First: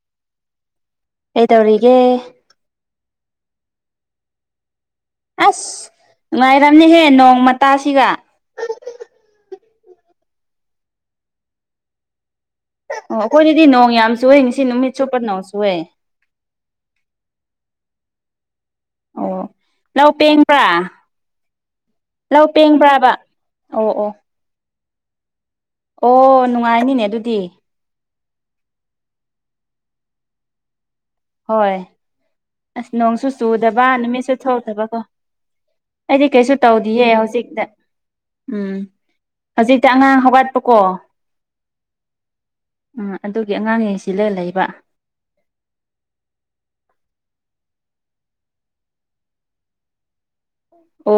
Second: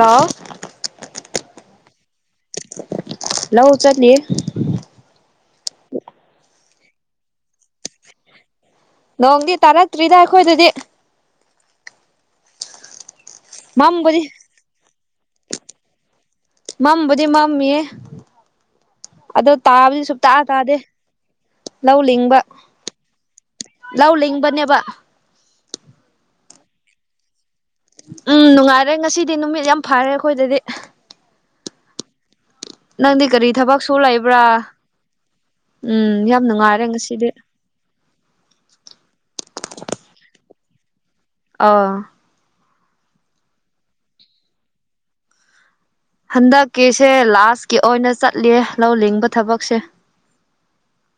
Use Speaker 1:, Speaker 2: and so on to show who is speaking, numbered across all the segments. Speaker 1: ꯂꯥꯛꯑꯣ
Speaker 2: ꯀꯩꯗꯧꯔꯤꯒꯦ
Speaker 1: ꯂꯧ ꯆꯠꯂꯤꯌꯦ
Speaker 2: ꯑꯁ ꯅꯨꯡꯉꯥꯏꯔꯝꯅꯦꯍꯦ ꯅꯣꯡ ꯃꯇꯥꯁꯤꯒ
Speaker 1: ꯅꯣꯡꯗꯤ ꯇꯥꯔꯛꯇ꯭ꯔꯤꯗ ꯑꯩꯈꯣꯏꯗꯗꯤ
Speaker 2: ꯑꯣ ꯑꯩꯈꯣꯏꯅꯗꯗꯤ ꯅꯣꯡ ꯌꯥꯝ
Speaker 1: ꯃꯝꯕꯨꯗꯤ
Speaker 2: ꯆꯨꯏ ꯉꯁꯤ ꯅꯨꯃꯤꯠ ꯆꯨꯞꯄ ꯅꯣꯡ ꯆꯨꯌꯦ꯫
Speaker 1: ꯃꯝꯕꯨꯗꯤ ꯃꯝꯃꯤꯌꯦ
Speaker 2: ꯑꯣ
Speaker 1: ꯑꯗꯣ ꯇꯥꯕꯗꯤ
Speaker 2: ꯂꯧ
Speaker 1: ꯁꯨꯛꯇ
Speaker 2: ꯄꯦꯡꯕ꯭ꯔꯥ
Speaker 1: ꯇꯥꯗꯦ ꯂꯧ ꯂꯤꯡꯕ
Speaker 2: ꯑꯣ ꯑꯣ
Speaker 1: ꯂꯧ ꯂꯤꯡꯕꯅꯦꯕ
Speaker 2: ꯑꯣ ꯅꯨꯡꯉꯥꯏꯅꯤꯅꯦ ꯑꯗꯨꯗꯤ
Speaker 1: ꯎꯝ ꯅꯨꯡꯉꯥꯏꯔꯦ ꯉꯁꯤꯗꯤ ꯅꯨꯃꯤꯠ ꯌꯥꯝ ꯐꯔꯦ ꯑꯩꯈꯣꯏꯗꯗꯤ
Speaker 2: ꯍꯣꯏ ꯑꯁ
Speaker 1: ꯅꯪꯗꯤ
Speaker 2: ꯅꯣꯡꯁꯨ
Speaker 1: ꯀꯔꯤ ꯊꯕꯛ
Speaker 2: ꯆꯨꯗꯕ
Speaker 1: ꯁꯨ
Speaker 2: ꯅꯨꯃꯤꯠꯁꯨ
Speaker 1: ꯂꯩꯕ꯭ꯔꯥ
Speaker 2: ꯊꯣꯛꯇꯕꯀꯣ
Speaker 1: ꯎꯝ
Speaker 2: ꯑꯩꯗꯤ
Speaker 1: ꯌꯥꯝ
Speaker 2: ꯀꯩꯁꯨ
Speaker 1: ꯅꯨꯡꯉꯥꯏꯔꯦ
Speaker 2: ꯇꯧꯗꯤꯌꯦ
Speaker 1: ꯉꯁꯤꯗꯤ
Speaker 2: ꯍꯧꯖꯤꯛꯇ ꯎꯝ ꯍꯧꯖꯤꯛꯇ ꯑꯉꯥꯡ ꯍꯧꯒꯠꯄꯀꯣ
Speaker 1: ꯑ
Speaker 2: ꯎꯝ ꯑꯗꯨꯒꯤ ꯑꯉꯥꯡ ꯌꯦꯡꯁꯤꯜꯂ ꯂꯩꯕ
Speaker 1: ꯍꯟꯗꯛꯀꯤꯁꯦ ꯂꯥꯁꯀꯤ ꯑꯣꯏꯅ ꯆꯠꯂꯤꯌꯦ ꯂꯧ ꯂꯤꯡꯕ ꯊꯕꯛꯁꯦ
Speaker 2: ꯑꯣ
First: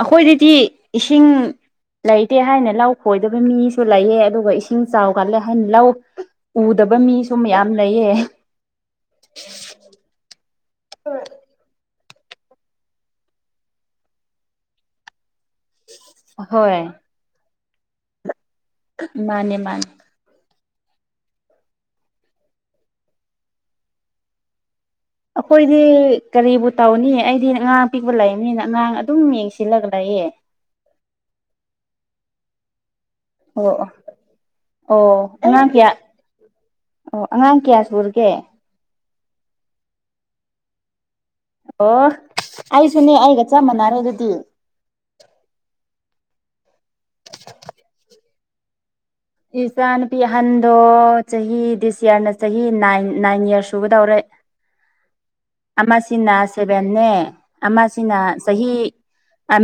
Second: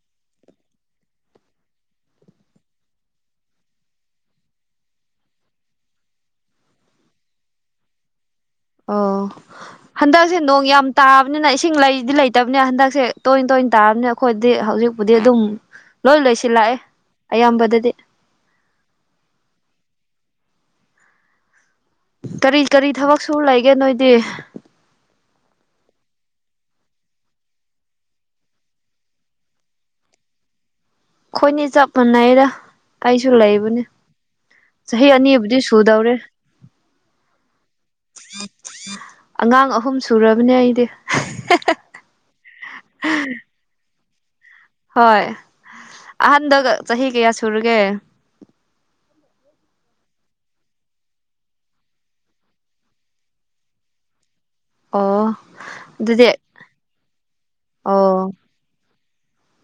Speaker 2: ꯑꯩꯈꯣꯏꯗꯗꯤ ꯏꯁꯤꯡ ꯂꯩꯇꯦ ꯍꯥꯏꯅ ꯂꯧ ꯈꯣꯏꯗꯕ ꯃꯤꯁꯨ ꯂꯩꯌꯦ ꯑꯗꯨꯒ ꯏꯁꯤꯡ ꯆꯥꯎꯒꯜꯂꯦ ꯍꯥꯏꯅ ꯂꯧ ꯎꯗꯕ ꯃꯤꯁꯨ ꯃꯌꯥꯝ ꯂꯩꯌꯦ
Speaker 1: ꯑꯣ ꯍꯟꯗꯛꯁꯦ ꯅꯣꯡ ꯌꯥꯝ ꯇꯥꯕꯅꯤꯅ ꯏꯁꯤꯡ ꯂꯩꯗꯤ ꯂꯩꯇꯕꯅꯤꯅ ꯍꯟꯗꯛꯁꯦ ꯇꯣꯏ ꯇꯣꯏꯅ ꯇꯥꯕꯅꯦꯕ ꯑꯩꯈꯣꯏꯗꯤ ꯍꯧꯖꯤꯛꯄꯨꯗꯤ ꯑꯗꯨꯝ ꯂꯣꯏ ꯂꯣꯏꯁꯤꯜꯂꯥꯛꯑꯦ
Speaker 2: ꯍꯣꯏ
Speaker 1: ꯑꯌꯥꯝꯕꯗꯗꯤ
Speaker 2: ꯃꯥꯅꯦ ꯃꯥꯅꯦ
Speaker 1: ꯀꯔꯤ ꯀꯔꯤ ꯊꯕꯛ ꯁꯨꯔꯥ ꯂꯩꯒꯦ ꯅꯣꯏꯗꯤ
Speaker 2: ꯑꯩꯈꯣꯏꯗꯤ ꯀꯔꯤꯕꯨ ꯇꯧꯅꯤ ꯑꯩꯗꯤ ꯑꯉꯥꯡ ꯑꯄꯤꯛꯄ ꯂꯩꯃꯤꯅ ꯑꯉꯥꯡ ꯑꯗꯨꯝ ꯌꯦꯡ ꯁꯤꯜꯂꯒ ꯂꯩꯌꯦ
Speaker 1: ꯑꯩꯈꯣꯏꯅꯤ ꯆꯞ ꯃꯥꯟꯅꯩꯗ ꯑꯩꯁꯨ
Speaker 2: ꯑꯣ
Speaker 1: ꯂꯩꯕꯅꯦ
Speaker 2: ꯑꯣ ꯑꯣ
Speaker 1: ꯆꯍꯤ ꯑꯅꯤꯕꯨꯗꯤ
Speaker 2: ꯑꯉꯥꯡ ꯀꯌꯥ
Speaker 1: ꯁꯨꯗꯧꯔꯦ
Speaker 2: ꯑꯣ ꯑꯉꯥꯡ ꯀꯌꯥ ꯁꯨꯔꯒꯦ
Speaker 1: ꯑꯉꯥꯡ ꯑꯍꯨꯝ ꯁꯨꯔꯕꯅꯦ ꯑꯩꯗꯤ
Speaker 2: ꯑꯣ ꯑꯩꯁꯨꯅꯦ ꯑꯩꯒ ꯆꯞ ꯃꯥꯟꯅꯔꯦ ꯑꯗꯨꯗꯤ
Speaker 1: ꯍꯣꯏ ꯑꯍꯟꯗꯣ ꯆꯍꯤ ꯀꯌꯥ ꯁꯨꯔꯒꯦ
Speaker 2: ꯏ ꯏꯆꯥ ꯅꯨꯨꯄꯤ ꯑꯍꯟꯗꯣ ꯆꯍꯤ ꯗꯤꯁ ꯌꯌꯥꯔꯅ ꯆꯍꯤ ꯅꯥꯏꯟ ꯅꯥꯏꯟ ꯏꯌꯥꯔ ꯁꯨꯕꯗꯧꯔꯦ
Speaker 1: ꯑꯣ ꯑꯗꯨꯗꯤ
Speaker 2: ꯑꯃꯁꯤꯅ ꯁꯦꯚꯦꯟꯅꯦ ꯑꯃꯁꯤꯅ
Speaker 1: ꯑꯣ
Speaker 2: ꯆꯍꯤ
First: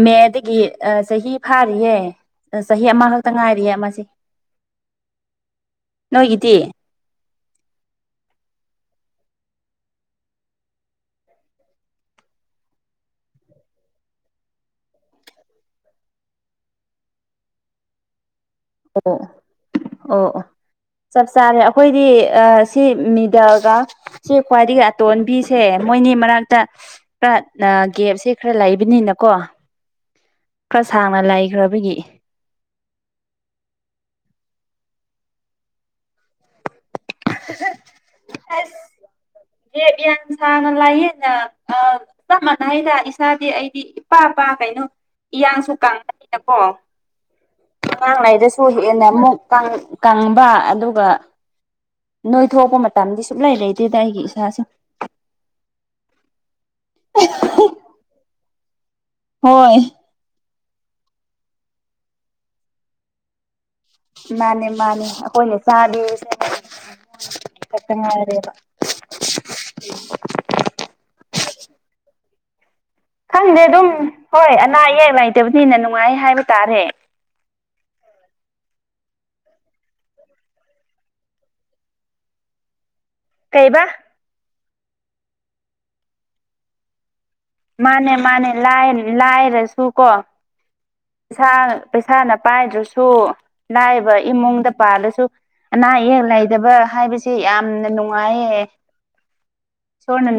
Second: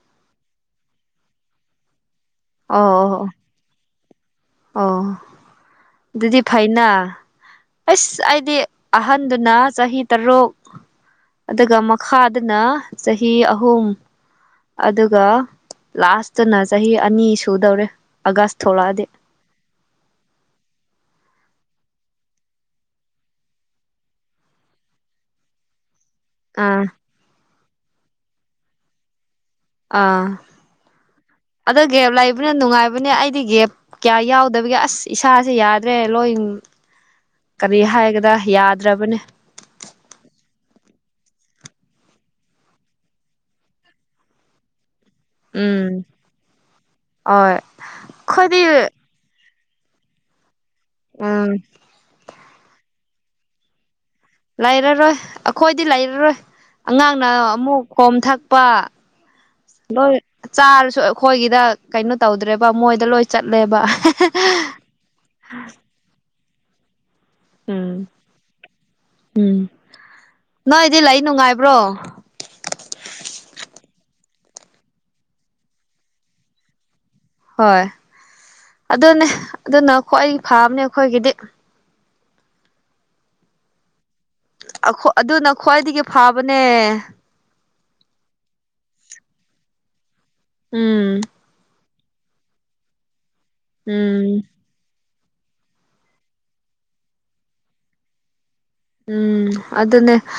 Speaker 2: ꯃꯦꯗꯒꯤ ꯆꯍꯤ ꯐꯥꯔꯤꯌꯦ ꯆꯍꯤ
Speaker 1: ꯑꯣ ꯑꯣ
Speaker 2: ꯑꯃꯈꯛꯇ ꯉꯥꯏꯔꯤꯌꯦ ꯑꯃꯁꯦ
Speaker 1: ꯑꯣ ꯑꯗꯨꯗꯤ
Speaker 2: ꯅꯣꯏꯒꯤꯗꯤ
Speaker 1: ꯐꯩꯅ ꯑꯁ ꯑꯩꯗꯤ ꯑꯍꯟꯗꯨꯅ ꯆꯍꯤ ꯇꯔꯨꯛ ꯑꯗꯨꯒ ꯃꯈꯥꯗꯨꯅ ꯆꯍꯤ ꯑꯍꯨꯝ ꯑꯗꯨꯒ ꯂꯥꯁꯇꯨꯅ ꯆꯍꯤ ꯑꯅꯤ ꯁꯨꯗꯧꯔꯦ ꯑꯥꯒꯁ ꯊꯣꯛꯂꯛꯑꯗꯤ
Speaker 2: ꯑꯣ ꯑꯣ ꯆꯞ ꯆꯥꯔꯦ ꯑꯩꯈꯣꯏꯗꯤ ꯁꯤ ꯃꯤꯗꯜꯒ ꯁꯤ ꯈ꯭ꯋꯥꯏꯗꯒꯤ ꯑꯇꯣꯟꯕꯤꯁꯦ ꯃꯣꯏꯅꯤ ꯃꯔꯛ
Speaker 1: ꯑꯥ
Speaker 2: ꯇ ꯒꯦꯞꯁꯦ ꯈꯔ ꯂꯩꯕꯅꯤꯅꯀꯣ
Speaker 1: ꯑꯥ
Speaker 2: ꯈꯔ ꯁꯥꯡꯅ
Speaker 1: ꯑꯗꯣ
Speaker 2: ꯂꯩꯈ꯭ꯔꯕꯒꯤ
Speaker 1: ꯒꯦꯞ ꯂꯩꯥꯕꯅ ꯅꯨꯡꯉꯥꯏꯕ ꯍꯥꯏꯕꯅꯦ ꯑꯩꯗꯤ ꯒꯦꯞ ꯀꯌꯥ ꯌꯥꯎꯗꯕꯒꯦ ꯑꯁ ꯏꯁꯥꯁꯦ ꯌꯥꯗ꯭ꯔꯦ ꯂꯣꯏ ꯀꯔꯤ ꯍꯥꯏꯒꯗ
Speaker 2: ꯑꯁ
Speaker 1: ꯌꯥꯗ꯭ꯔꯕꯅꯦ
Speaker 2: ꯒꯦꯞ ꯌꯥꯝ ꯁꯥꯡꯅ ꯂꯩꯥꯏꯌꯦꯅ ꯑ ꯆꯞ ꯃꯥꯟꯅꯩꯗ ꯏꯁꯥꯗꯤ ꯑꯩꯗꯤ ꯏꯄꯥꯄꯥ ꯀꯩꯅꯣ ꯏꯌꯥꯡꯁꯨ
Speaker 1: ꯎꯝ
Speaker 2: ꯀꯪꯅꯩꯗꯀꯣ
Speaker 1: ꯍꯣꯏ ꯑꯩꯈꯣꯏꯗꯤ
Speaker 2: ꯑꯉꯥꯡꯉꯩꯗꯁꯨ ꯍꯦꯟꯅ ꯑꯃꯨꯛ ꯀꯪꯕ ꯑꯗꯨꯒ
Speaker 1: ꯎꯝ
Speaker 2: ꯅꯣꯏ ꯊꯣꯛꯄ ꯃꯇꯝꯗꯤ ꯁꯨꯛꯂꯩ ꯂꯩꯇꯦꯗ ꯑꯩꯒꯤ ꯏꯁꯥꯁꯦ
Speaker 1: ꯂꯩꯔꯔꯣꯏ ꯑꯩꯈꯣꯏꯗꯤ ꯂꯩꯔꯔꯣꯏ ꯑꯉꯥꯡꯅ ꯑꯃꯨꯛ ꯈꯣꯝ ꯊꯛꯄ
Speaker 2: ꯍꯣꯏ
Speaker 1: ꯂꯣꯏ ꯆꯥꯔꯁꯨ ꯑꯩꯈꯣꯏꯒꯤꯗ ꯀꯩꯅꯣ ꯇꯧꯗ꯭ꯔꯦꯕ ꯃꯣꯏꯗ ꯂꯣꯏ ꯆꯠꯂꯦꯕ
Speaker 2: ꯃꯥꯅꯦ ꯃꯥꯅꯦ
Speaker 1: ꯎꯝ
Speaker 2: [unintelligible] ꯉꯥꯏꯔꯦꯕ
Speaker 1: ꯎꯝ ꯅꯣꯏꯗꯤ ꯂꯩ ꯅꯨꯡꯉꯥꯏꯕ꯭ꯔꯣ
Speaker 2: ꯈꯪꯗꯦ ꯑꯗꯨꯝ ꯍꯣꯏ ꯑꯅꯥ ꯑꯌꯦꯛ ꯂꯩꯇꯕꯅꯤꯅ ꯅꯨꯡꯉꯥꯏ ꯍꯥꯏꯕ ꯇꯥꯔꯦ
Speaker 1: ꯍꯣꯏ ꯑꯗꯨꯅꯦ ꯑꯗꯨꯅ ꯈ꯭ꯋꯥ ꯐꯥꯕꯅꯦ ꯑꯩꯈꯣꯏꯒꯤꯗꯤ
Speaker 2: ꯀꯩꯕ
Speaker 1: ꯑꯗꯨꯅ ꯈ꯭ꯋꯥꯏꯗꯒꯤ ꯐꯥꯕꯅꯦ
Speaker 2: ꯃꯥꯅꯦ ꯃꯥꯅꯦ ꯂꯥꯏ ꯂꯥꯏꯔꯦꯁꯨꯨ ꯀꯣ
Speaker 1: ꯎꯝ
Speaker 2: ꯄꯩꯥꯁ ꯄꯩꯁꯥꯅ ꯄꯥꯏꯗ꯭ꯔꯁꯨ ꯂꯥꯏꯕ
Speaker 1: ꯎꯝ
Speaker 2: ꯏꯃꯨꯡꯗ ꯄꯥꯜꯂꯁꯨ ꯑꯅꯥ ꯑꯌꯦꯛ ꯂꯩꯗꯕ ꯍꯥꯏꯕꯁꯦ ꯌꯥꯝꯅ ꯅꯨꯡꯉꯥꯏꯌꯦ
Speaker 1: ꯎꯝ ꯑꯗꯨꯅꯦ
Speaker 2: ꯏꯁꯣꯔꯅ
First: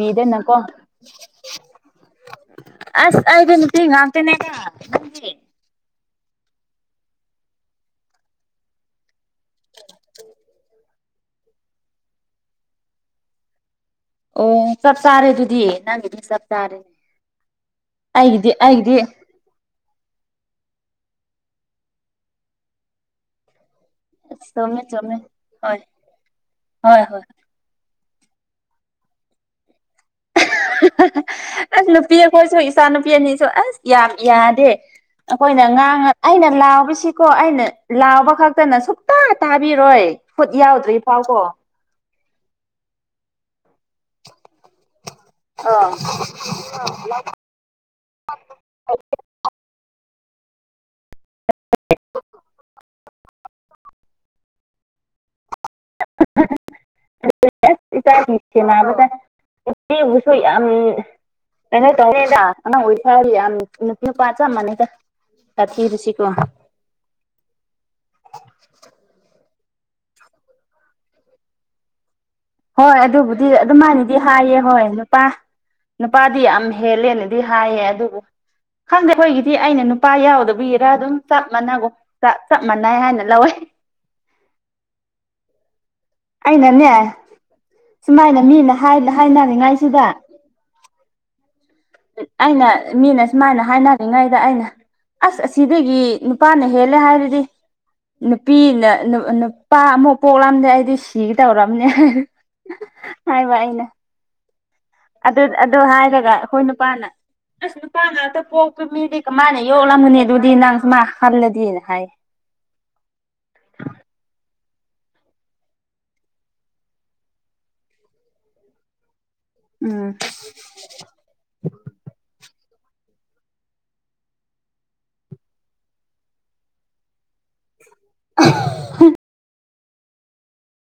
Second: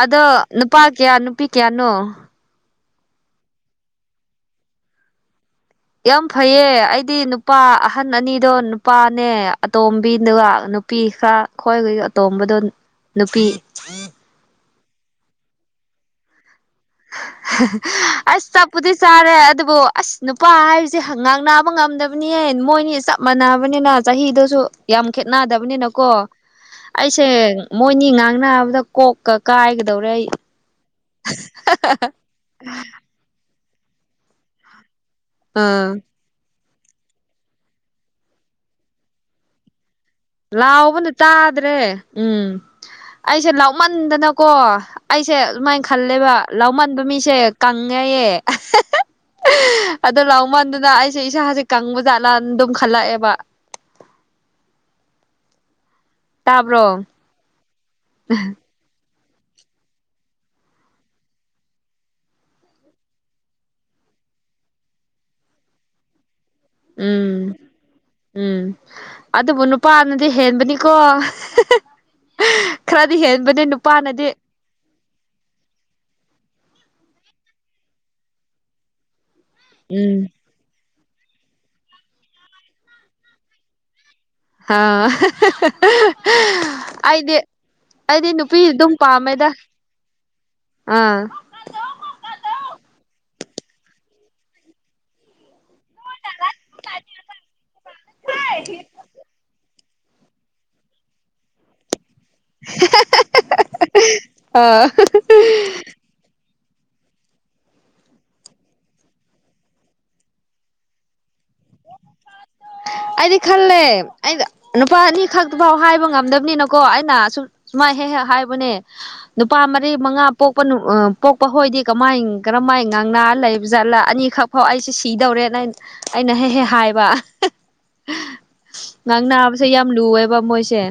Speaker 1: ꯑꯗꯣ ꯅꯨꯄꯥ ꯀꯌꯥ ꯅꯨꯄꯤ ꯀꯌꯥꯅꯣ
Speaker 2: ꯑꯁ ꯑꯩꯗꯤ ꯅꯨꯄꯤ ꯍ ꯉꯝꯇꯦꯅꯦ
Speaker 1: ꯌꯥꯝ ꯐꯩꯌꯦ ꯑꯩꯗꯤ ꯅꯨꯄꯥ ꯑꯍꯟ ꯑꯅꯤꯗꯣ ꯅꯨꯄꯥꯅꯦ ꯑꯇꯣꯝꯕꯤꯗꯨ ꯅꯨꯄꯤ ꯈꯔ ꯈꯣꯏ ꯑꯇꯣꯝꯕꯗꯣ ꯅꯨꯄꯤ [inaudible]
Speaker 2: ꯑꯣ ꯆꯞ ꯆꯥꯔꯦ ꯑꯗꯨꯗꯤ ꯅꯪꯒꯤꯗꯤ ꯆꯞ ꯆꯥꯔꯦ
Speaker 1: ꯑꯁ
Speaker 2: ꯑꯩꯒꯤꯗꯤ
Speaker 1: ꯆꯞꯄꯨꯗꯤ
Speaker 2: ꯑꯩꯒꯤꯗꯤ
Speaker 1: ꯆꯥꯔꯦ ꯑꯗꯨꯕꯨ ꯑꯁ ꯅꯨꯄꯥ ꯍꯥꯏꯕꯁꯤ ꯉꯥꯡ ꯅꯥꯕ ꯉꯝꯗꯕꯅꯤꯍꯦ ꯃꯣꯏꯅꯤ ꯆꯞ ꯃꯥꯟꯅꯕꯅꯤꯅ
Speaker 2: ꯑꯁ
Speaker 1: ꯆꯍꯤꯗꯨꯁꯨ
Speaker 2: ꯆꯨꯝꯃꯦ
Speaker 1: ꯌꯥꯝ
Speaker 2: ꯆꯨꯝꯃꯦ ꯍꯣꯏ
Speaker 1: ꯈꯦꯠꯅꯗꯕꯅꯤꯅꯀꯣ
Speaker 2: ꯍꯣꯏ ꯍꯣꯏ
Speaker 1: ꯑꯩꯁꯦ ꯃꯣꯏꯅꯤ ꯉꯥꯡꯅꯅꯕꯗ ꯀꯣꯛꯀ ꯀꯥꯏꯒꯗꯧꯔꯦ ꯑꯩ
Speaker 2: ꯑꯁ ꯅꯨꯄꯤ ꯑꯩꯈꯣꯏꯁꯨ ꯏꯆꯥ ꯅꯨꯄꯤ ꯑꯅꯤꯁꯨ ꯑꯁ ꯌꯥꯝ ꯌꯥꯗꯦ ꯑꯩꯈꯣꯏꯅ
Speaker 1: ꯑꯥ
Speaker 2: ꯉꯥꯡ ꯑꯩꯅ ꯂꯥꯎꯕꯁꯤꯀꯣ ꯑꯩꯅ ꯂꯥꯎꯕ ꯈꯛꯇꯅ ꯁꯨꯛꯇ ꯇꯥꯕꯤꯔꯣꯏ ꯈꯨꯠ ꯌꯥꯎꯗ꯭ꯔꯤ
Speaker 1: ꯂꯥꯎꯕꯗꯨ
Speaker 2: ꯐꯥꯎꯀꯣ
Speaker 1: ꯇꯥꯗ꯭ꯔꯦ ꯎꯝ ꯑꯩꯁꯦ ꯂꯥꯎꯃꯟꯗꯅꯀꯣ ꯑꯩꯁꯦ
Speaker 2: ꯑ
Speaker 1: ꯑꯗꯨꯃꯥꯏꯅ ꯈꯜꯂꯦꯕ ꯂꯧꯃꯟꯕ ꯃꯤꯁꯦ ꯀꯪꯉꯦꯌꯦ ꯑꯗꯣ ꯂꯥꯎꯃꯟꯗꯨꯅ ꯑꯩꯁꯦ ꯏꯁꯥꯁꯦ ꯀꯪꯕ ꯖꯥꯠꯂꯅ ꯑꯗꯨꯝ ꯈꯜꯂꯛꯑꯦꯕ ꯇꯥꯕ꯭ꯔꯣ
Speaker 2: [unintelligible] ꯏꯆꯦꯕꯨꯁꯨ ꯌꯥꯝ ꯅꯪꯅ ꯇꯔꯗꯅ ꯑꯣꯏꯊ ꯌꯥꯝ ꯅꯊꯌ ꯄꯆ ꯃꯅꯦ [unintelligible]
Speaker 1: ꯎꯝ ꯎꯝ ꯑꯗꯨꯕꯨ ꯅꯨꯄꯥꯅꯗꯤ ꯍꯦꯟꯕꯅꯤꯀꯣ
Speaker 2: ꯍꯣꯏ
Speaker 1: ꯈꯔꯗꯤ
Speaker 2: ꯑꯗꯨꯕꯨꯗꯤ
Speaker 1: ꯍꯦꯟꯕꯅꯦ
Speaker 2: ꯑꯗꯨꯃꯥꯏꯅꯗꯤ
Speaker 1: ꯅꯨꯄꯥꯅꯗꯤ
Speaker 2: ꯍꯥꯏꯌꯦ ꯍꯣꯏ ꯅꯨꯄꯥ ꯅꯨꯄꯥꯗꯤ ꯌꯥꯝ ꯍꯦꯜꯂꯦꯅꯗꯤ ꯍꯥꯏꯌꯦ ꯑꯗꯨꯕꯨ ꯈꯪꯗꯦ ꯑꯩꯈꯣꯏꯒꯤ ꯁꯤ ꯑꯩꯅ ꯅꯨꯄꯥ
Speaker 1: ꯎꯝ
Speaker 2: ꯌꯥꯎꯗꯕꯨ ꯏꯔꯥ ꯑꯗꯨꯝ ꯆꯞ ꯃꯥꯟꯅꯒꯣ ꯆꯞ ꯃꯥꯟꯅꯩ ꯍꯥꯏꯅ ꯂꯧꯋꯦ
Speaker 1: [unintelligible]
Speaker 2: ꯑꯩꯅꯅꯦ
Speaker 1: ꯑꯩꯗꯤ ꯑꯩꯗꯤ
Speaker 2: ꯁꯨꯃꯥꯏꯅ
Speaker 1: ꯅꯨꯄꯤ
Speaker 2: ꯃꯤꯅ
Speaker 1: ꯑꯗꯨꯝ ꯄꯥꯝꯃꯦꯗ
Speaker 2: ꯍꯥꯏꯅꯔꯤꯉꯩꯁꯤꯗ
Speaker 1: ꯑꯥ
Speaker 2: ꯑꯩꯅ ꯃꯤꯅ ꯁꯨꯃꯥꯏꯅ ꯍꯥꯏꯅꯔꯤꯉꯩꯗ ꯑꯩꯅ ꯑꯁ ꯑꯁꯤꯗꯒꯤ ꯅꯨꯄꯥꯅ ꯍꯦꯜꯂꯦ ꯍꯥꯏꯔꯗꯤ ꯅꯨꯄꯤꯅ ꯅꯨꯄꯥ ꯑꯃꯨꯛ ꯄꯣꯛꯂꯝꯑꯕꯅꯦ ꯑꯩꯗꯤ ꯁꯤꯒꯦ ꯇꯧꯔꯝꯅꯦ [unintelligible]
Speaker 1: ꯑꯥ
Speaker 2: ꯑꯗꯨ ꯑꯗꯨ ꯍꯥꯏꯗꯒ ꯍꯣꯏꯅꯨꯄꯥꯅ ꯑꯁ ꯅꯨꯄꯥ ꯉꯥꯛꯇ ꯄꯣꯛꯇ ꯃꯤꯗꯤ ꯀꯃꯥꯏꯅ ꯌꯣꯛꯂꯝꯒꯅꯤ ꯑꯗꯨꯗꯤ ꯅꯪꯁꯨ ꯃꯥ ꯍꯜꯂꯗꯤꯅ ꯍꯥꯏ
Speaker 1: ꯑꯩꯗꯤ ꯈꯜꯂꯦ ꯑꯩ ꯅꯨꯄꯥ ꯑꯅꯤ ꯈꯛꯇ ꯐꯥꯎ ꯍꯥꯏꯕ ꯉꯝꯗꯕꯅꯤꯅꯀꯣ ꯑꯩꯅ ꯁꯨꯝ ꯁꯨꯃꯥꯏ ꯍꯦꯛ ꯍꯦꯛ ꯍꯥꯏꯕꯅꯦ ꯅꯨꯄꯥ ꯃꯔꯤ
Speaker 2: ꯎꯝ
Speaker 1: ꯃꯉꯥ ꯄꯣꯛꯄ ꯎ ꯄꯣꯛꯄ ꯍꯣꯏꯗꯤ ꯀꯃꯥꯏ ꯀꯔꯝꯍꯥꯏꯅ ꯉꯥꯡꯅ ꯂꯩꯕ ꯖꯥꯠꯂꯥ ꯑꯅꯤꯈꯛ ꯐꯥꯎ ꯑꯩꯁꯦ ꯁꯤꯗꯧꯔꯦꯅ ꯑꯩꯅ ꯑꯩꯅ ꯍꯦꯛ ꯍꯦꯛ ꯍꯥꯏꯕ ꯉꯥꯡ ꯅꯥꯕꯁꯦ ꯌꯥꯝ ꯂꯨꯑꯦꯕ ꯃꯣꯏꯁꯦ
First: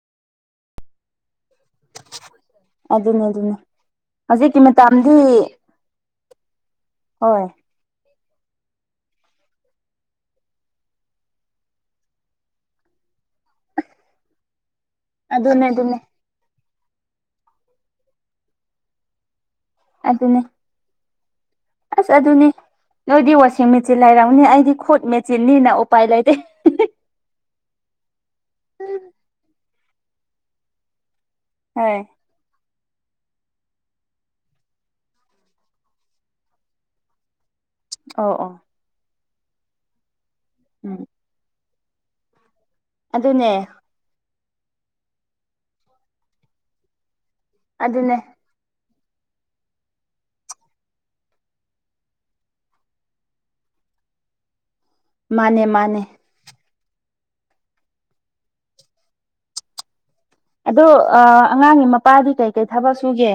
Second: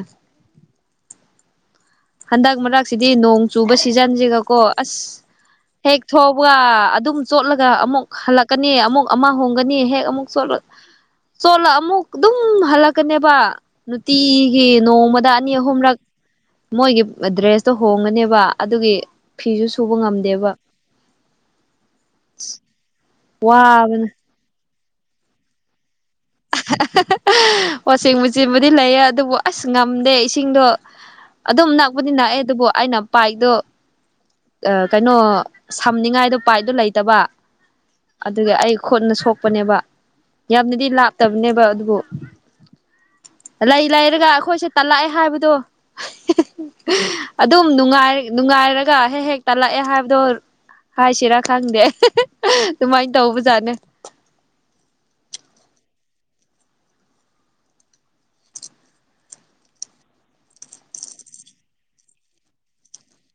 Speaker 1: ꯍꯟꯗꯛ ꯃꯔꯛꯁꯤꯗꯤ
Speaker 2: ꯑꯗꯨꯅꯦ
Speaker 1: ꯅꯣꯡ
Speaker 2: ꯑꯗꯨꯅꯦ
Speaker 1: ꯆꯨꯕ
Speaker 2: ꯍꯧꯖꯤꯛꯀꯤ
Speaker 1: ꯁꯤꯖꯟꯁꯤꯒꯀꯣ
Speaker 2: ꯃꯇꯝꯗꯤ
Speaker 1: ꯑꯁ ꯍꯦꯛ ꯊꯧꯕ ꯑꯗꯨꯝ
Speaker 2: ꯍꯣꯏ
Speaker 1: ꯆꯣꯠꯂꯒ ꯑꯃꯨꯛ ꯍꯜꯂꯛꯀꯅꯤ ꯑꯃꯨꯛ ꯑꯃ ꯍꯣꯡꯒꯅꯤ ꯍꯦꯛ ꯑꯃꯨꯛ ꯁꯣꯠ ꯆꯣꯠꯂ ꯑꯃꯨꯛ ꯑꯗꯨꯝ ꯍꯜꯂꯛꯀꯅꯦꯕ ꯅꯨꯡꯇꯤꯒꯤ ꯅꯣꯡꯃꯗ ꯑꯅꯤ
Speaker 2: ꯑꯗꯨꯅꯦ
Speaker 1: ꯑꯍꯨꯝꯔꯛ
Speaker 2: ꯑꯗꯨꯅꯦ
Speaker 1: ꯃꯣꯏꯒꯤ ꯗ꯭ꯔꯦꯁꯇꯣ ꯍꯣꯡꯒꯅꯦꯕ ꯑꯗꯨꯒꯤ ꯐꯤꯁꯨ ꯁꯨꯕ
Speaker 2: ꯑꯗꯨꯅꯦ
Speaker 1: ꯉꯝꯗꯦꯕ
Speaker 2: ꯑꯁ ꯑꯗꯨꯅꯤ ꯅꯣꯏꯗꯤ ꯋꯥꯁꯤꯡ
Speaker 1: ꯋꯥꯕꯅ
Speaker 2: ꯃꯦꯆꯤꯟ ꯂꯩꯔꯝ ꯑꯩꯗꯤ ꯈꯨꯠ ꯃꯦꯆꯤꯟꯅꯤꯅ ꯎꯄꯥꯏ ꯂꯩꯇꯦ
Speaker 1: ꯋꯥꯆꯁꯤꯡ ꯃꯆꯤꯟꯕꯨꯗꯤ ꯂꯩꯌꯦ ꯑꯗꯨꯕꯨ ꯑꯁ ꯉꯝꯗꯦ ꯏꯁꯤꯡꯗꯣ ꯑꯗꯨꯝ
Speaker 2: ꯍꯣꯏ
Speaker 1: ꯅꯛꯄꯗꯤ ꯅꯛꯑꯦ ꯑꯗꯨꯕꯨ ꯑꯩꯅ ꯄꯥꯏꯗꯣ ꯀꯩꯅꯣ ꯁꯝꯅꯤꯉꯥꯏꯗ ꯄꯥꯏꯠꯇꯣ ꯂꯩꯇꯕ
Speaker 2: ꯑꯣ
Speaker 1: ꯑꯗꯨꯒ
Speaker 2: ꯑꯣ
Speaker 1: ꯑꯩ ꯈꯨꯣꯟꯠꯅ ꯁꯣꯛꯄꯅꯦꯕ ꯌꯥꯝꯅꯗꯤ
Speaker 2: ꯎꯝ
Speaker 1: ꯂꯥꯞꯇꯕꯅꯦꯕ ꯑꯗꯨꯕꯨ
Speaker 2: ꯑꯗꯨꯅꯦ
Speaker 1: ꯑꯩ ꯂꯩꯔꯒ ꯑꯩꯈꯣꯏꯁꯦ ꯇꯂꯛꯑꯦ ꯍꯥꯏꯕꯗꯣ ꯑꯗꯨꯝ
Speaker 2: ꯑꯗꯨꯅꯦ
Speaker 1: ꯅꯨꯡꯉꯥꯏꯔ ꯅꯨꯡꯉꯥꯏꯔꯒ ꯍꯦꯛ ꯍꯦꯛ ꯇꯥꯜꯂꯛꯑꯦ ꯍꯥꯏꯕꯗꯣ ꯍꯥꯏꯁꯤꯔꯥ ꯈꯪꯗꯦ ꯑꯗꯨꯃꯥꯏꯅ ꯇꯧꯕꯖꯥꯠꯅ
Speaker 2: ꯃꯥꯅꯦ ꯃꯥꯅꯦ ꯑꯗꯣ ꯑꯉꯥꯡꯒꯤ ꯃꯄꯥꯗꯤ ꯀꯩ ꯀꯩ ꯊꯕꯛ ꯁꯨꯒꯦ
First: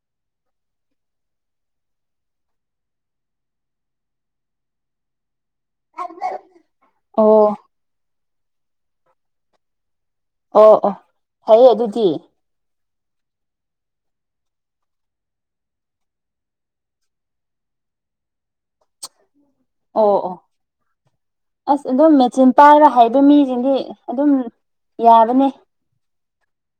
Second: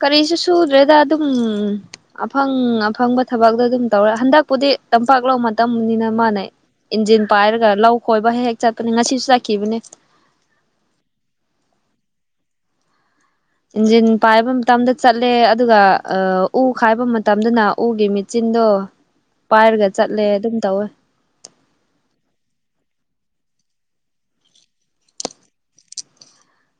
Speaker 1: ꯀꯔꯤꯁꯨ ꯁꯨꯗ꯭ꯔꯦꯗ ꯑꯗꯨꯝ ꯑꯐꯪ ꯑꯐꯪꯕ ꯊꯕꯛꯇꯣ ꯑꯗꯨꯝ ꯇꯧꯔꯦ ꯍꯟꯗꯛꯄꯨꯗꯤ ꯇꯝꯄꯥꯛꯂ ꯇꯝꯕꯅꯤꯅ ꯃꯥꯅ ꯏꯟꯖꯤꯟ
Speaker 2: ꯑꯣ
Speaker 1: ꯄꯥꯏꯔꯒ ꯂꯧ ꯈꯣꯏꯕ ꯍꯦꯛ ꯍꯦꯛ ꯆꯠꯄꯅꯦ ꯉꯁꯤꯁꯨ ꯆꯠꯈꯤꯕꯅꯦ
Speaker 2: ꯑꯣ ꯑꯣ ꯐꯩꯌꯦ ꯑꯗꯨꯗꯤ
Speaker 1: ꯏꯟꯖꯤꯟ ꯄꯥꯏꯕ ꯃꯇꯝꯗ ꯆꯠꯂꯦ ꯑꯗꯨꯒ ꯎ ꯈꯥꯏꯕ ꯃꯇꯝꯗꯅ ꯎꯒꯤ ꯃꯦꯆꯤꯟꯗꯣ ꯄꯥꯏꯔꯒ
Speaker 2: ꯑꯣ
Speaker 1: ꯆꯠꯂꯦ
Speaker 2: ꯑꯣ
Speaker 1: ꯑꯗꯨꯝ ꯇꯧꯋꯦ
Speaker 2: ꯑꯁ ꯑꯗꯨꯝ ꯃꯦꯆꯤꯟ ꯄꯥꯏꯕ ꯍꯥꯏꯕ ꯃꯤꯁꯤꯡꯗꯤ ꯑꯗꯨꯝ ꯌꯥꯕꯅꯦ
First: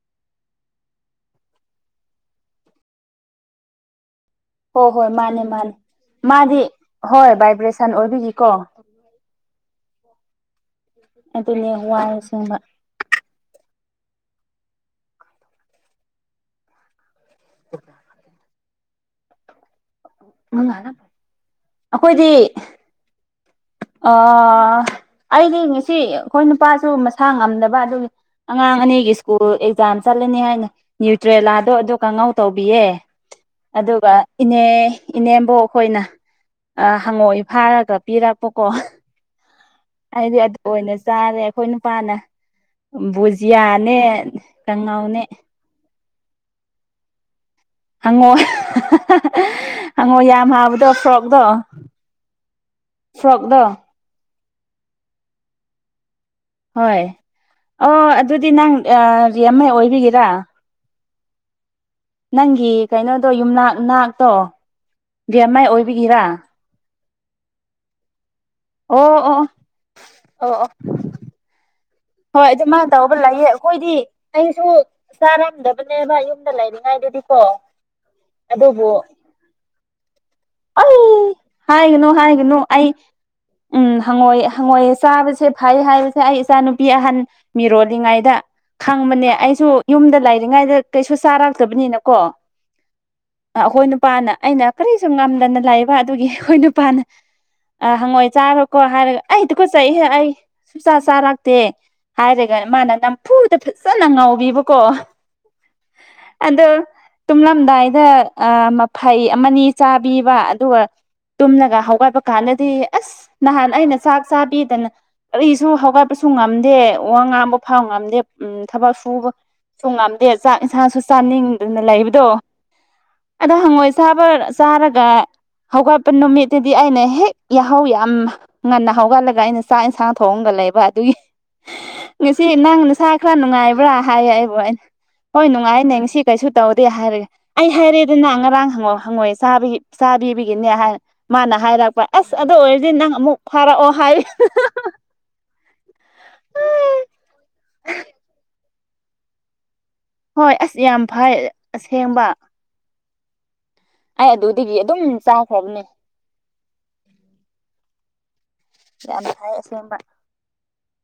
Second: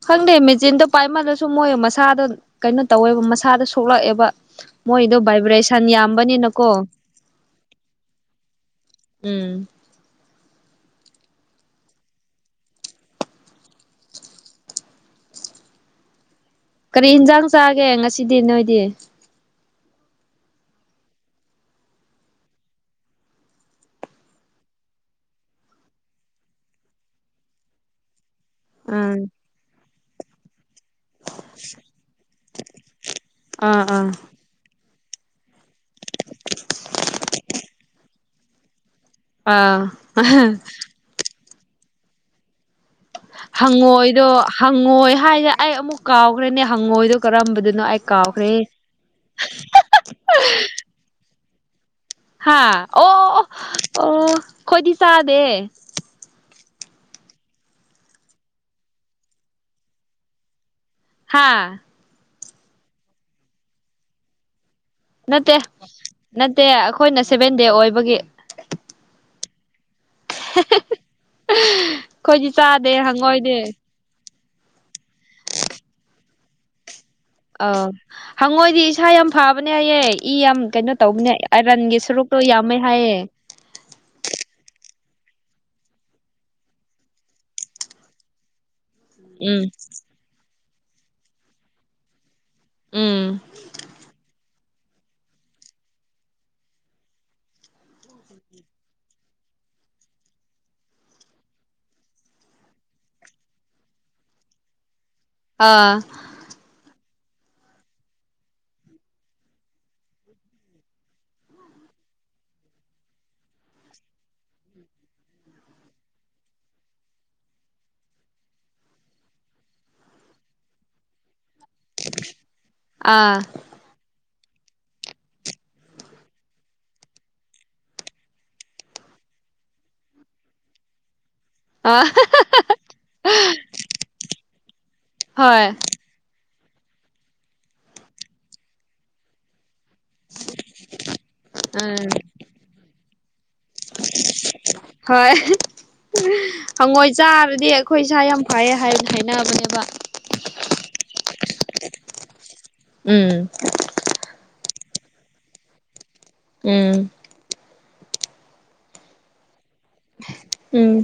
Speaker 1: ꯈꯪꯗꯦ ꯃꯦꯆꯤꯟꯗꯣ ꯄꯥꯏꯃꯜꯂꯁꯨ ꯃꯣꯏ ꯃꯁꯥꯗꯣ ꯀꯩꯅꯣ ꯇꯧꯋꯦꯕ ꯃꯁꯥꯗ ꯁꯣꯛꯂꯛꯑꯦꯕ
Speaker 2: ꯍꯣꯏ ꯍꯣꯏ
Speaker 1: ꯃꯣꯏꯗꯣ
Speaker 2: ꯃꯥꯅꯦ ꯃꯥꯅꯦ
Speaker 1: ꯚꯥꯏꯕ꯭ꯔꯦꯁꯟ
Speaker 2: ꯃꯥꯗꯤ
Speaker 1: ꯌꯥꯝꯕꯅꯤꯅꯀꯣ
Speaker 2: ꯍꯣꯏ ꯚꯥꯏꯕ꯭ꯔꯦꯁꯟ ꯑꯣꯏꯕꯤꯒꯤꯀꯣ
Speaker 1: ꯎꯝ
Speaker 2: ꯑꯗꯨꯅꯦ ꯋꯥꯏ ꯆꯤꯡꯕ
Speaker 1: ꯀꯔꯤ ꯏꯟꯖꯥꯡ ꯆꯥꯒꯦ ꯉꯁꯤꯗꯤ ꯅꯣꯏꯗꯤ
Speaker 2: ꯑꯩꯈꯣꯏꯗꯤ ꯑ ꯑꯩꯗꯤ ꯉꯁꯤ ꯑꯩꯈꯣꯏ ꯅꯨꯄꯥꯁꯨ ꯃꯁꯥ ꯉꯝꯗꯕ ꯑꯗꯨꯒꯤ ꯑꯉꯥꯡ ꯑꯅꯤꯒꯤ
Speaker 1: ꯎꯝ
Speaker 2: ꯁ꯭ꯀꯨꯜ ꯑꯦꯛꯖꯥꯝ ꯆꯠꯂꯅꯤ ꯍꯥꯏꯅ ꯅ꯭ꯌꯨꯇ꯭ꯔꯦꯂꯥꯗꯣ ꯑꯗꯨ ꯀꯉꯧ ꯇꯧꯕꯤꯌꯦ
Speaker 1: ꯑꯥ ꯑꯥ
Speaker 2: ꯑꯗꯨꯒ ꯏꯅꯦ ꯏꯅꯦꯕꫭꯛ ꯑꯩꯈꯣꯏꯅ ꯍꯪꯉꯣꯏ ꯐꯥꯔꯒ ꯄꯤꯔ ꯀꯣ ꯑꯩꯗꯤ
Speaker 1: ꯑꯥ
Speaker 2: ꯑꯗꯨ ꯑꯣꯏꯅ ꯆꯥꯔꯦ ꯑꯩꯈꯣꯏ ꯅꯨꯄꯥꯅ ꯕꯨꯖꯤꯌꯥꯅꯦ
Speaker 1: ꯍꯪꯉꯣꯏꯗꯣ ꯍꯪꯉꯣꯏ
Speaker 2: ꯀꯉꯥꯎꯅꯦ
Speaker 1: ꯍꯥꯏꯁꯦ ꯑꯩ ꯑꯃꯨꯛ ꯀꯥꯎꯈ꯭ꯔꯦꯅꯦ ꯍꯪꯉꯣꯏꯗ ꯀꯔꯝꯕꯗꯨꯅꯣ ꯑꯩ
Speaker 2: ꯍꯪꯉꯣ
Speaker 1: ꯀꯥꯎꯈ꯭ꯔꯦ
Speaker 2: ꯍꯪꯉꯣ ꯌꯥꯝ ꯍꯥꯕꯗꯣ ꯐꯣꯔꯣꯛꯇꯣ
Speaker 1: ꯍꯥꯥ ꯑꯣ ꯑꯣ ꯑꯣ ꯈꯣꯏꯗꯤ ꯆꯥꯗꯦ
Speaker 2: ꯍꯣꯏ ꯑꯣ ꯑꯗꯨꯗꯤ ꯅꯪ ꯔꯤꯌꯦꯝꯃꯩ ꯑꯣꯏꯕꯤꯒꯦꯔꯥ
Speaker 1: ꯍꯥꯥ
Speaker 2: ꯅꯪꯒꯤ ꯀꯩꯅꯣꯗꯣ ꯌꯨꯝꯅꯥꯛ ꯅꯥꯛꯇꯣ
Speaker 1: ꯅꯠꯇꯦ
Speaker 2: ꯗꯤꯌꯥꯃꯥꯏ ꯑꯣꯏꯕꯤꯒꯤꯔꯥ
Speaker 1: ꯅꯠꯇꯦ ꯑꯩꯈꯣꯏꯅ ꯁꯦꯚꯦꯟ ꯗꯦ ꯑꯣꯏꯕꯒꯤ
Speaker 2: ꯑꯣ ꯑꯣ ꯑꯣ ꯑꯣ ꯍꯣꯏ
Speaker 1: ꯑꯩꯈꯣꯏꯗꯤ
Speaker 2: ꯑꯗꯨ
Speaker 1: ꯆꯥꯗꯦ
Speaker 2: ꯃꯥꯅ ꯇꯧꯕ ꯂꯩꯌꯦ
Speaker 1: ꯍꯪꯉꯣꯏꯗꯤ
Speaker 2: ꯑꯩꯈꯣꯏꯗꯤ ꯑꯩꯁꯨ ꯆꯥꯔꯝꯗꯕꯅꯦꯕ ꯌꯨꯝꯗ ꯂꯩꯔꯤꯉꯩꯗꯗꯤ
Speaker 1: ꯑꯥ ꯍꯪꯉꯣꯏꯗꯤ ꯏꯁꯥ ꯌꯥꯝ ꯐꯕꯅꯦ ꯍꯥꯏꯌꯦꯏ ꯏ ꯌꯥꯝ ꯀꯩꯅꯣ ꯇꯧꯕꯅꯦ
Speaker 2: ꯑꯩ
Speaker 1: ꯑꯥꯏꯔꯟꯒꯤ
Speaker 2: ꯍꯥꯏꯒꯅꯨ
Speaker 1: ꯁꯔꯨꯛꯇꯣ
Speaker 2: ꯍꯥꯏꯒꯅꯨ
Speaker 1: ꯌꯥꯝꯃꯦ
Speaker 2: ꯑꯩ
Speaker 1: ꯍꯥꯏꯌꯦ
Speaker 2: ꯎꯝ ꯍꯪꯉꯣꯏꯑ ꯍꯪꯉꯣꯏꯑꯦ ꯆꯥꯕꯁꯦ ꯐꯩ ꯍꯥꯏꯕꯁꯦ ꯑꯩ ꯏꯆꯥꯅꯨꯄꯤ ꯅꯨꯄꯤ ꯑꯍꯟ ꯃꯤꯔꯣꯜꯂꯤꯉꯩꯗ ꯈꯪꯕꯅꯦ
Speaker 1: ꯎꯝ
Speaker 2: ꯑꯩꯁꯨ ꯌꯨꯝꯗ ꯂꯩꯔꯤꯉꯩꯗ ꯀꯩꯁꯨ ꯆꯥꯔꯛꯇꯕꯅꯤꯅꯀꯣ
Speaker 1: ꯎꯝ
Speaker 2: ꯑꯩꯈꯣꯏ ꯅꯨꯄꯥꯅ ꯑꯩꯅ ꯀꯔꯤꯁꯨ ꯉꯥꯝꯗꯅ ꯂꯩꯕ ꯑꯗꯨꯒꯤ ꯑꯩꯈꯣꯏ ꯅꯨꯄꯥꯅ ꯑ ꯍꯪꯉꯣꯏ ꯆꯥꯈ꯭ꯔꯀꯣ ꯍꯥꯏꯔꯒ ꯑꯩ ꯇꯨꯒꯥꯠꯆꯩ ꯑꯩ ꯁꯨꯡꯆꯥ ꯆꯥꯔ ꯗꯦ ꯍꯥꯏꯔꯒ ꯃꯥꯅ ꯅꯝꯐꯨꯗ ꯐꯖꯅ ꯉꯥꯎꯕꯤꯕꯀꯣ
Speaker 1: ꯑꯥ
Speaker 2: ꯑꯗ ꯇꯨꯝꯂꯝꯗꯥꯏꯗ ꯑ ꯃꯐꯩ ꯑꯃꯅꯤ ꯆꯥꯕꯤꯕ ꯑꯗꯨꯒ ꯇꯨꯝꯂꯒ ꯍꯒꯥꯏꯕ ꯀꯥꯟꯗꯗꯤ ꯑꯁ ꯅꯍꯥꯟ ꯑꯩꯅ ꯆꯥꯛ ꯆꯥꯕꯤꯗꯅ ꯀꯔꯤꯁꯨ ꯍꯧꯒ ꯆꯄꯁꯨ ꯉꯝꯗꯦ ꯋꯥ ꯉꯥꯡꯕ ꯐꯥꯎ ꯉꯝꯗꯦ ꯎ ꯊꯕꯛ ꯁꯨꯕ ꯁ ꯉꯝꯗꯦ ꯆꯥꯛ ꯏꯟꯁꯥꯡꯁꯨ ꯆꯥꯅꯤꯡꯗꯅ ꯂꯩꯕꯗꯣ
Speaker 1: ꯑꯥ
Speaker 2: ꯑꯗꯣ ꯍꯪꯉꯣꯏꯁ ꯕ ꯆꯥꯔꯒ ꯍꯧꯒꯠꯄ ꯅꯨꯃꯤꯠꯇꯨꯗꯤ ꯑꯩꯅ ꯍꯦꯛ ꯌꯥꯍꯧ ꯌꯥꯝ ꯉꯟꯅ ꯍꯧꯒꯠꯂꯒ ꯑꯩꯅ ꯆꯥꯛ ꯏꯟꯁꯥꯡ ꯊꯣꯡꯑꯒ ꯂꯩꯕ ꯑꯗꯨꯒꯤ
Speaker 1: ꯑꯥ
Speaker 2: ꯉꯁꯤ ꯅꯪ ꯅꯁꯥ ꯈꯔ ꯅꯨꯡꯉꯥꯏꯕ꯭ꯔꯥ ꯍꯥꯏꯌꯦ ꯑꯩꯕꯨ ꯑꯩꯅ ꯍꯣꯏ ꯅꯨꯡꯉꯥꯏꯅꯦ ꯉꯁꯤ ꯀꯩꯁꯨ ꯇꯧꯗꯦ ꯍꯥꯏꯔꯒꯦ ꯑꯩ ꯍꯥꯏꯔꯦꯗ ꯅꯍ ꯉꯔꯥꯡ ꯍꯪꯉꯛꯑꯣ ꯍꯪꯉꯣꯏꯦ ꯆꯥ ꯄꯤꯕꯒꯤꯅꯦ ꯍꯥꯏ ꯃꯥꯅ ꯍꯥꯏꯔꯛꯄ
Speaker 1: ꯎꯝ
Speaker 2: ꯑꯁ ꯑꯗꯨ ꯑꯣꯏꯔꯗꯤ ꯅꯪ ꯑꯃꯨꯛ ꯐꯥꯔꯛꯑꯣ ꯍꯥꯏꯑ
Speaker 1: ꯍꯣꯏ ꯍꯪꯉꯣꯏ ꯆꯥꯕꯗꯤ ꯑꯩꯈꯣꯏ ꯏꯁꯥ ꯌꯥꯝ ꯐꯩꯌꯦ ꯍꯥꯏꯕꯅꯤ ꯍꯥꯏꯅꯕꯅꯦꯕ
Speaker 2: ꯍꯣꯏ ꯑꯁ ꯌꯥꯝ ꯐꯩ ꯑꯁꯦꯡꯕ
Speaker 1: ꯎꯝ
Speaker 2: ꯑꯩ ꯑꯗꯨꯗꯒꯤ ꯑꯗꯨꯝ ꯆꯥꯈ꯭ꯔꯕꯅꯦ
Speaker 1: ꯎꯝ
Speaker 2: ꯌꯥꯝꯁꯕ
Speaker 1: ꯎꯝ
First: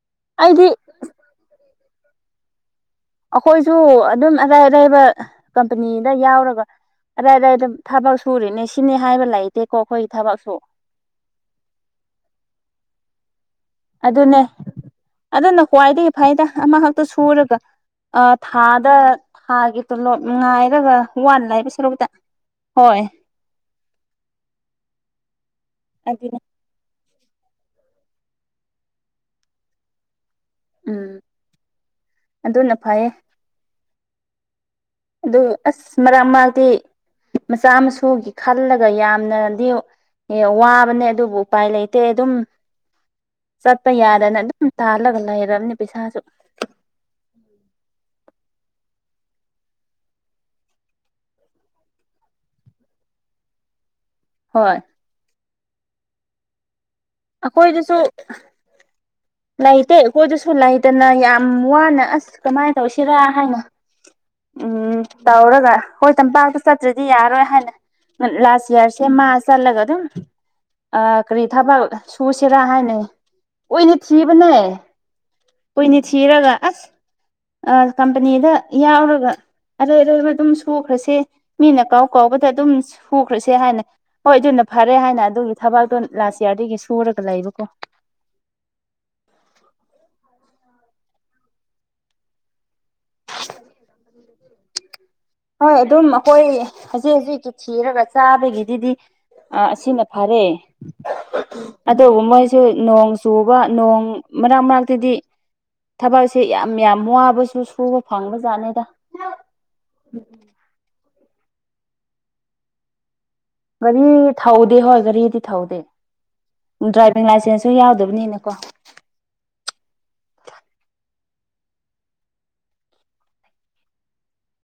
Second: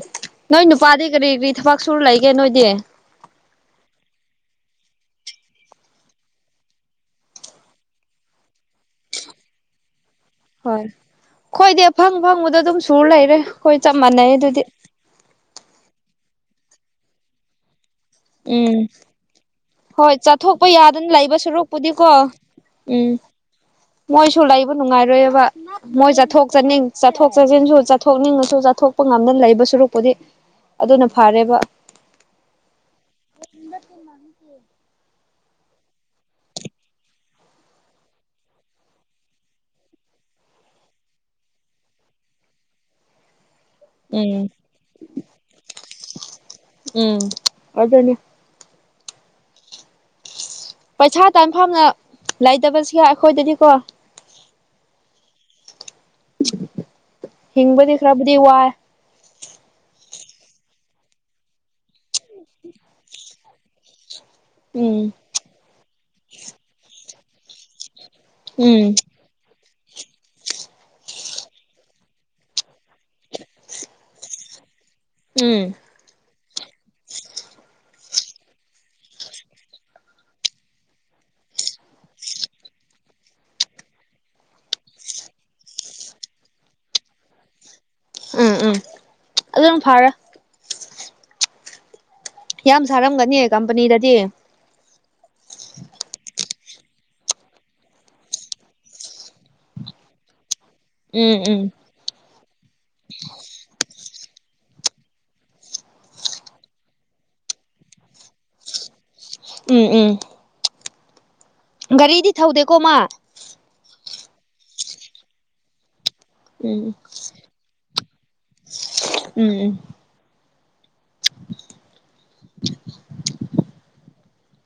Speaker 1: ꯅꯣꯏ ꯅꯨꯄꯥꯗꯤ ꯀꯔꯤ ꯀꯔꯤ ꯊꯕꯛ ꯁꯨꯔ ꯂꯩꯒꯦ ꯅꯣꯏꯗꯤ
Speaker 2: ꯑꯩꯈꯣꯏꯁꯨ ꯑꯗꯨꯝ ꯑꯔꯥꯏ ꯑꯔꯥꯏꯕ ꯀꯝꯄꯅꯤꯗ ꯌꯥꯎꯔꯒ ꯑꯗꯩ ꯑꯗꯩ ꯑꯗꯨꯝ ꯊꯕꯛ ꯁꯨꯔꯤꯅꯦ ꯁꯤꯅꯤ ꯍꯥꯏꯕ ꯂꯩꯇꯦꯀꯣ ꯑꯩꯈꯣꯏꯒꯤ ꯊꯕꯛꯁꯨ
Speaker 1: ꯍꯣꯏ ꯈꯣꯏꯗꯤ ꯑꯐꯪ ꯐꯪꯕꯗ ꯑꯗꯨꯝ ꯁꯨꯔ ꯂꯩꯔꯦ ꯆꯞ ꯃꯥꯟꯅꯩ
Speaker 2: ꯑꯗꯨꯅꯦ
Speaker 1: ꯑꯗꯨꯗꯤ
Speaker 2: ꯑꯗꯨꯅ ꯈ꯭ꯋꯥꯏꯗꯒꯤ ꯐꯥꯏꯗ ꯑꯃꯈꯛꯇ ꯁꯨꯔꯒ
Speaker 1: ꯎꯝ
Speaker 2: ꯊꯥꯗ ꯊꯥꯒꯤ
Speaker 1: ꯍꯣꯏ
Speaker 2: ꯇꯣꯂꯣꯞ
Speaker 1: ꯆꯠꯊꯣꯛꯄ
Speaker 2: ꯉꯥꯏꯔꯒ
Speaker 1: ꯌꯥꯗꯅ
Speaker 2: ꯋꯥ
Speaker 1: ꯂꯩꯕ
Speaker 2: ꯋꯥꯟ ꯂꯥꯏꯕ ꯁꯂꯨꯕꯨꯗ
Speaker 1: ꯁꯔꯨꯛꯄꯨꯗꯤꯀꯣ ꯎꯝ ꯃꯣꯏꯁꯨ ꯂꯩꯕ ꯅꯨꯡꯉꯥꯏꯔꯣꯏꯑꯕ ꯃꯣꯏ
Speaker 2: ꯑꯗꯨꯅꯦ
Speaker 1: ꯆꯠꯊꯣꯛ ꯆꯠꯅꯤꯡ ꯆꯠꯊꯣꯛ ꯆꯠꯁꯤꯟꯁꯨ ꯆꯠꯊꯣꯛꯅꯤꯡꯉꯁꯨ ꯆꯠꯊꯣꯛꯄ ꯉꯝꯗꯅ ꯂꯩꯕ ꯁꯨꯔꯨꯛꯄꯨꯗꯤ ꯑꯗꯨꯅ
Speaker 2: ꯎꯝ
Speaker 1: ꯐꯔꯦꯕ
Speaker 2: ꯑꯗꯨꯅ ꯐꯩꯌꯦ
Speaker 1: [unintelligible] [inaudible]
Speaker 2: ꯑꯗꯨ ꯑꯁ ꯃꯔꯛ ꯃꯔꯛꯇꯤ ꯃꯆꯥ ꯃꯁꯨꯒꯤ ꯈꯜꯂꯒ ꯌꯥꯝꯅꯗꯤ ꯑꯦ ꯋꯥꯕꯅꯦ ꯑꯗꯨꯕꯨ ꯎꯄꯥꯏ ꯂꯩꯇꯦ ꯑꯗꯨꯝ
Speaker 1: [inaudible]
Speaker 2: ꯆꯠꯄ ꯌꯥꯗꯅ
Speaker 1: ꯎꯝ
Speaker 2: ꯑꯗꯨꯝ ꯇꯥꯜꯂꯒ ꯂꯩꯔꯕꯅꯦ ꯄꯩꯁꯥꯁꯨ
Speaker 1: ꯎꯝ ꯑꯗꯨꯗꯅꯦ ꯄꯩꯁꯥ ꯇꯥꯟꯐꯝꯅ ꯂꯩꯇꯕꯕꯁꯤꯒ ꯑꯩꯈꯣꯏꯗꯗꯤꯀꯣ
Speaker 2: ꯍꯣꯏ
Speaker 1: ꯍꯤꯡꯕꯗꯤ
Speaker 2: ꯑꯩꯈꯣꯏꯗꯁꯨ
Speaker 1: ꯈꯔꯕꯨꯗꯤ ꯋꯥꯏ
Speaker 2: ꯂꯩꯇꯦ ꯑꯩꯈꯣꯏꯗꯨꯁꯨ ꯂꯩꯗꯅ ꯌꯥꯝ ꯋꯥꯅ ꯑꯁ ꯀꯃꯥꯏꯅ ꯇꯧꯁꯤꯔꯥ ꯍꯥꯏꯅ
Speaker 1: ꯎꯝ
Speaker 2: ꯇꯧꯔꯒ ꯍꯣꯏ ꯇꯝꯄꯥꯛꯇ ꯆꯠꯇ꯭ꯔꯗꯤ ꯌꯥꯔꯣꯏ ꯍꯥꯏꯅ ꯂꯥꯁ
Speaker 1: ꯎꯝ
Speaker 2: ꯌꯔꯁꯦ ꯃꯥꯔꯁ ꯆꯠꯂꯒ ꯑꯗꯨꯝ ꯀꯔꯤ ꯊꯕꯛ ꯁꯨꯁꯤꯔꯥ ꯍꯥꯏꯅ ꯑꯣ ꯏꯅꯤ ꯆꯤꯕꯅꯥꯏ
Speaker 1: ꯎꯝ
Speaker 2: ꯀꯨꯏꯅ ꯊꯤꯔꯒ ꯑꯁ ꯑ ꯀꯝꯄꯅꯤꯗ ꯌꯥꯎꯒ ꯑꯔꯩ ꯑꯔꯩꯕ ꯑꯗꯨꯝ ꯁꯨꯈ꯭ꯔꯁꯦ ꯃꯤꯅ ꯀꯥꯎ ꯀꯥꯎꯕꯗ ꯑꯗꯨꯝ ꯁꯨꯈ꯭ꯔꯁꯦ ꯍꯥꯏꯅ ꯍꯣꯏ ꯑꯗꯨꯅ ꯐꯔꯦ ꯍꯥꯏꯅ ꯑꯗꯨꯒꯤ ꯊꯕꯥꯛꯇꯣ ꯂꯥꯁ ꯏꯌꯥꯔꯗꯒꯤ ꯁꯨꯔꯒ ꯂꯩꯕꯀꯣ
Speaker 1: ꯑꯗꯨꯝ ꯐꯥꯔꯦ ꯌꯥꯝ ꯁꯥꯔꯝꯒꯅꯤ ꯀꯝꯄꯅꯤꯗꯗꯤ
Speaker 2: ꯍꯣꯏ ꯑꯗꯨꯝ ꯑꯩꯈꯣꯏ ꯍꯧꯖꯤꯛ ꯍꯧꯖꯤꯛꯀꯤ ꯊꯤꯔꯒ ꯆꯥꯕꯒꯤꯗꯨꯗꯤ ꯑ ꯑꯁꯤꯅ ꯐꯔꯦ
Speaker 1: ꯎꯝ ꯎꯝ
Speaker 2: ꯑꯗꯨꯕꯨ ꯃꯣꯏꯁꯨ ꯅꯣꯡ ꯆꯨ ꯅꯣꯡ ꯃꯅꯥꯛ ꯃꯅꯥꯛꯇꯗꯤ ꯊꯕꯛꯁꯦ ꯌꯥꯝ ꯌꯥꯝ ꯋꯥꯕꯁꯨ ꯁꯨꯕ ꯐꯪꯕ ꯖꯥꯠꯅꯤꯗ
Speaker 1: ꯎꯝ ꯎꯝ ꯒꯥꯔꯤꯗꯤ ꯊꯧꯗꯦꯀꯣ ꯃꯥ
Speaker 2: ꯒꯥꯔꯤ ꯊꯧꯗꯦ ꯍꯣꯏ ꯒꯥꯔꯤꯗꯤ ꯊꯧꯗꯦ
Speaker 1: ꯎꯝ
Speaker 2: ꯗ꯭ꯔꯥꯏꯚꯤꯡ ꯂꯥꯏꯁꯦꯟꯁꯁꯨ ꯌꯥꯎꯗꯕꯅꯤꯅꯦꯀꯣ
Speaker 1: ꯎꯝ [inaudible]